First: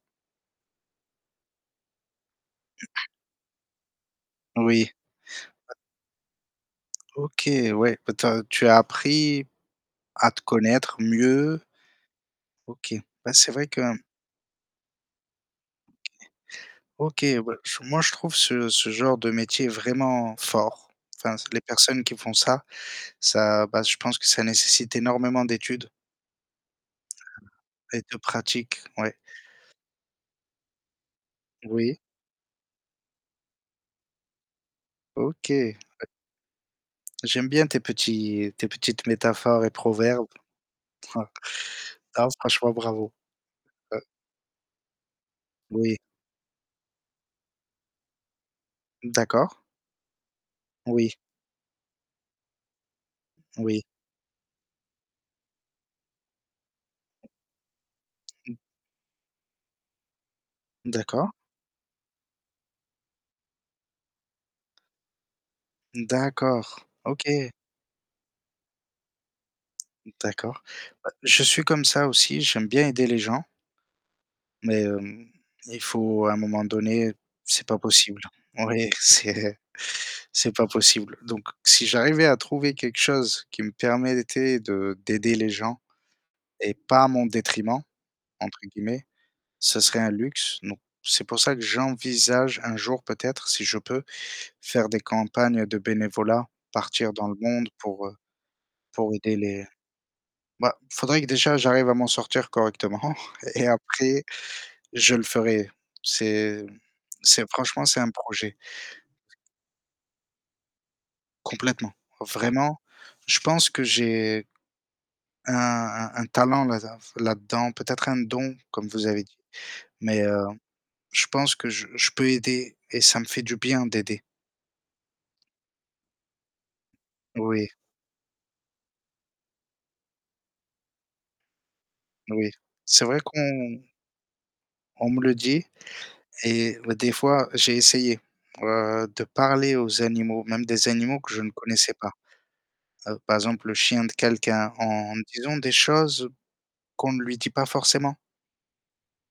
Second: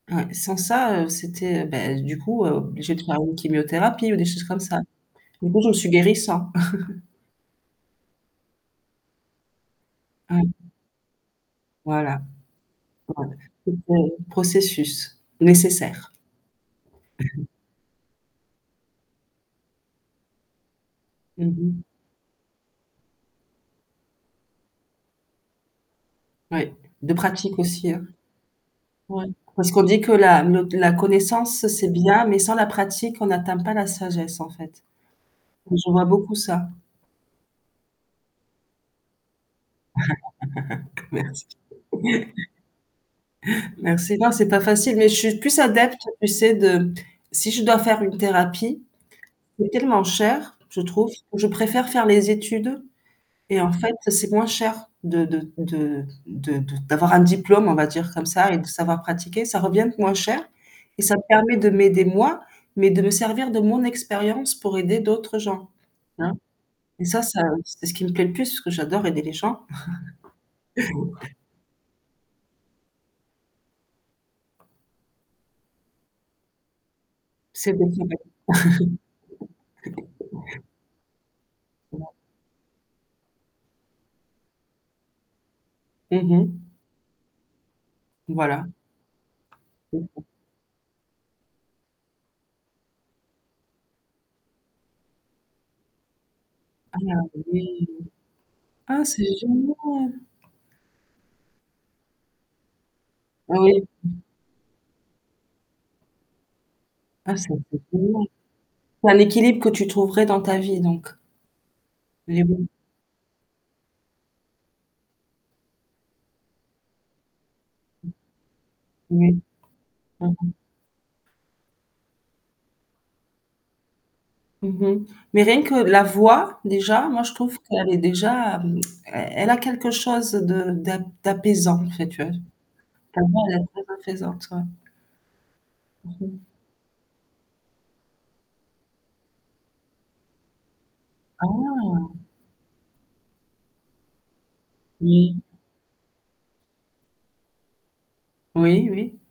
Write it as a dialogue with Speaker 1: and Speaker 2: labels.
Speaker 1: Heu, sans ça, heu, c'était, beh, du coup, obligé de faire une chimiothérapie ou des choses comme ça.
Speaker 2: Oui,
Speaker 1: Du coup je me
Speaker 2: heu
Speaker 1: suis guérie sans.
Speaker 2: OK, ouais. Ben tu as tu as appris à te
Speaker 1: Mmh.
Speaker 2: connaître mieux.
Speaker 1: Voilà,
Speaker 2: OK,
Speaker 1: ouais,
Speaker 2: ben c'est vrai
Speaker 1: faut
Speaker 2: que
Speaker 1: faire un processus nécessaire.
Speaker 2: OK, ben j moi je trouve ce ce genre de métier vraiment fort. Enfin,
Speaker 1: Mmh
Speaker 2: c'est les
Speaker 1: mh.
Speaker 2: personnes qui font ça, ça bah je pense que ça nécessite énormément d'études
Speaker 1: Ouais, de pratique aussi.
Speaker 2: et de pratique, ouais.
Speaker 1: Ouais. Parce qu'on dit que la le la connaissance c'est
Speaker 2: Oui.
Speaker 1: bien, mais sans la pratique on n'atteint pas la sagesse en fait.
Speaker 2: OK.
Speaker 1: Je vois
Speaker 2: Ouais
Speaker 1: beaucoup ça.
Speaker 2: J'aime bien tes petits tes petites métaphores et proverbes. Ouais.
Speaker 1: Merci.
Speaker 2: Non, franchement bravo. Heu
Speaker 1: Merci. Non c'est pas facile, mais je suis plus
Speaker 2: Oui.
Speaker 1: adepte tu sais de si je dois faire une thérapie,
Speaker 2: D'accord.
Speaker 1: c'est tellement cher je trouve,
Speaker 2: Oui.
Speaker 1: je préfère faire mes études et en
Speaker 2: Oui.
Speaker 1: fait c'est moins cher de de de de de d'avoir un diplôme on va dire comme ça et
Speaker 2: Mmh.
Speaker 1: de savoir pratiquer, ça revient moins cher et ça me
Speaker 2: D'accord.
Speaker 1: permet de m'aider moi, mais de me servir de mon expérience pour aider d'autres gens, hein.
Speaker 2: D'accord,
Speaker 1: Et ça, ça
Speaker 2: OK.
Speaker 1: c'est ce qui me plaît le plus parce que j'adore aider les gens.
Speaker 2: Mmh, d'accord. Heu, je suis comme ça aussi, j'aime bien aider les gens mais hem, il faut à un moment donné c'est
Speaker 1: C'est
Speaker 2: pas
Speaker 1: beaucoup, ouais.
Speaker 2: possible. Oui, c'est c'est pas possible. Donc si
Speaker 1: Comment?
Speaker 2: j'arrivais à trouver quelque chose qui me permettait de d'aider les gens
Speaker 1: Mmh mh.
Speaker 2: et «pas à mon détriment», entre
Speaker 1: Voilà.
Speaker 2: guillemets, ça
Speaker 1: Mmh
Speaker 2: serait un
Speaker 1: mh.
Speaker 2: luxe. Donc c'est pour ça que j'envisage un jour peut-être si je peux, faire des campagnes de bénévolat,
Speaker 1: Ah il y a
Speaker 2: partir dans le monde
Speaker 1: oui.
Speaker 2: pour, heu,
Speaker 1: Ah
Speaker 2: pour aider
Speaker 1: c'est
Speaker 2: les
Speaker 1: génial.
Speaker 2: bah faudrait que déjà j'arrive à m'en sortir correctement
Speaker 1: Ah
Speaker 2: et et
Speaker 1: oui, mmh.
Speaker 2: après je le ferai. C'est
Speaker 1: Ah
Speaker 2: c'est
Speaker 1: ça fait
Speaker 2: franchement c'est un
Speaker 1: plaisir.
Speaker 2: projet.
Speaker 1: Tu as l'équilibre que tu trouverais dans ta vie donc.
Speaker 2: Complètement.
Speaker 1: Eh oui.
Speaker 2: Vraiment, je pense que j'ai un un un talent là d là-dedans, peut-être
Speaker 1: Mmh.
Speaker 2: un don comme vous avez dit.
Speaker 1: Oui,
Speaker 2: Mais
Speaker 1: mmh
Speaker 2: heu,
Speaker 1: mh.
Speaker 2: je pense que je je peux aider et ça me fait du bien d'aider.
Speaker 1: Mmh mh. Mais rien que la voix déjà, moi je trouve
Speaker 2: Oui.
Speaker 1: qu'elle est déjà mmh, e elle a quelque chose de d'a d'apaisant en fait, tu vois j
Speaker 2: Oui, c'est vrai
Speaker 1: ta voix elle est
Speaker 2: qu'on
Speaker 1: très apaisante, ouais.
Speaker 2: On me le dit
Speaker 1: Mmh mh.
Speaker 2: et des fois j'ai essayé, heu, de parler aux animaux, même des animaux que je ne connaissais pas.
Speaker 1: Ah.
Speaker 2: Heu, par exemple, le chien de quelqu'un en
Speaker 1: Oui.
Speaker 2: disant des choses qu'on ne lui dit pas forcément.
Speaker 1: Oui oui.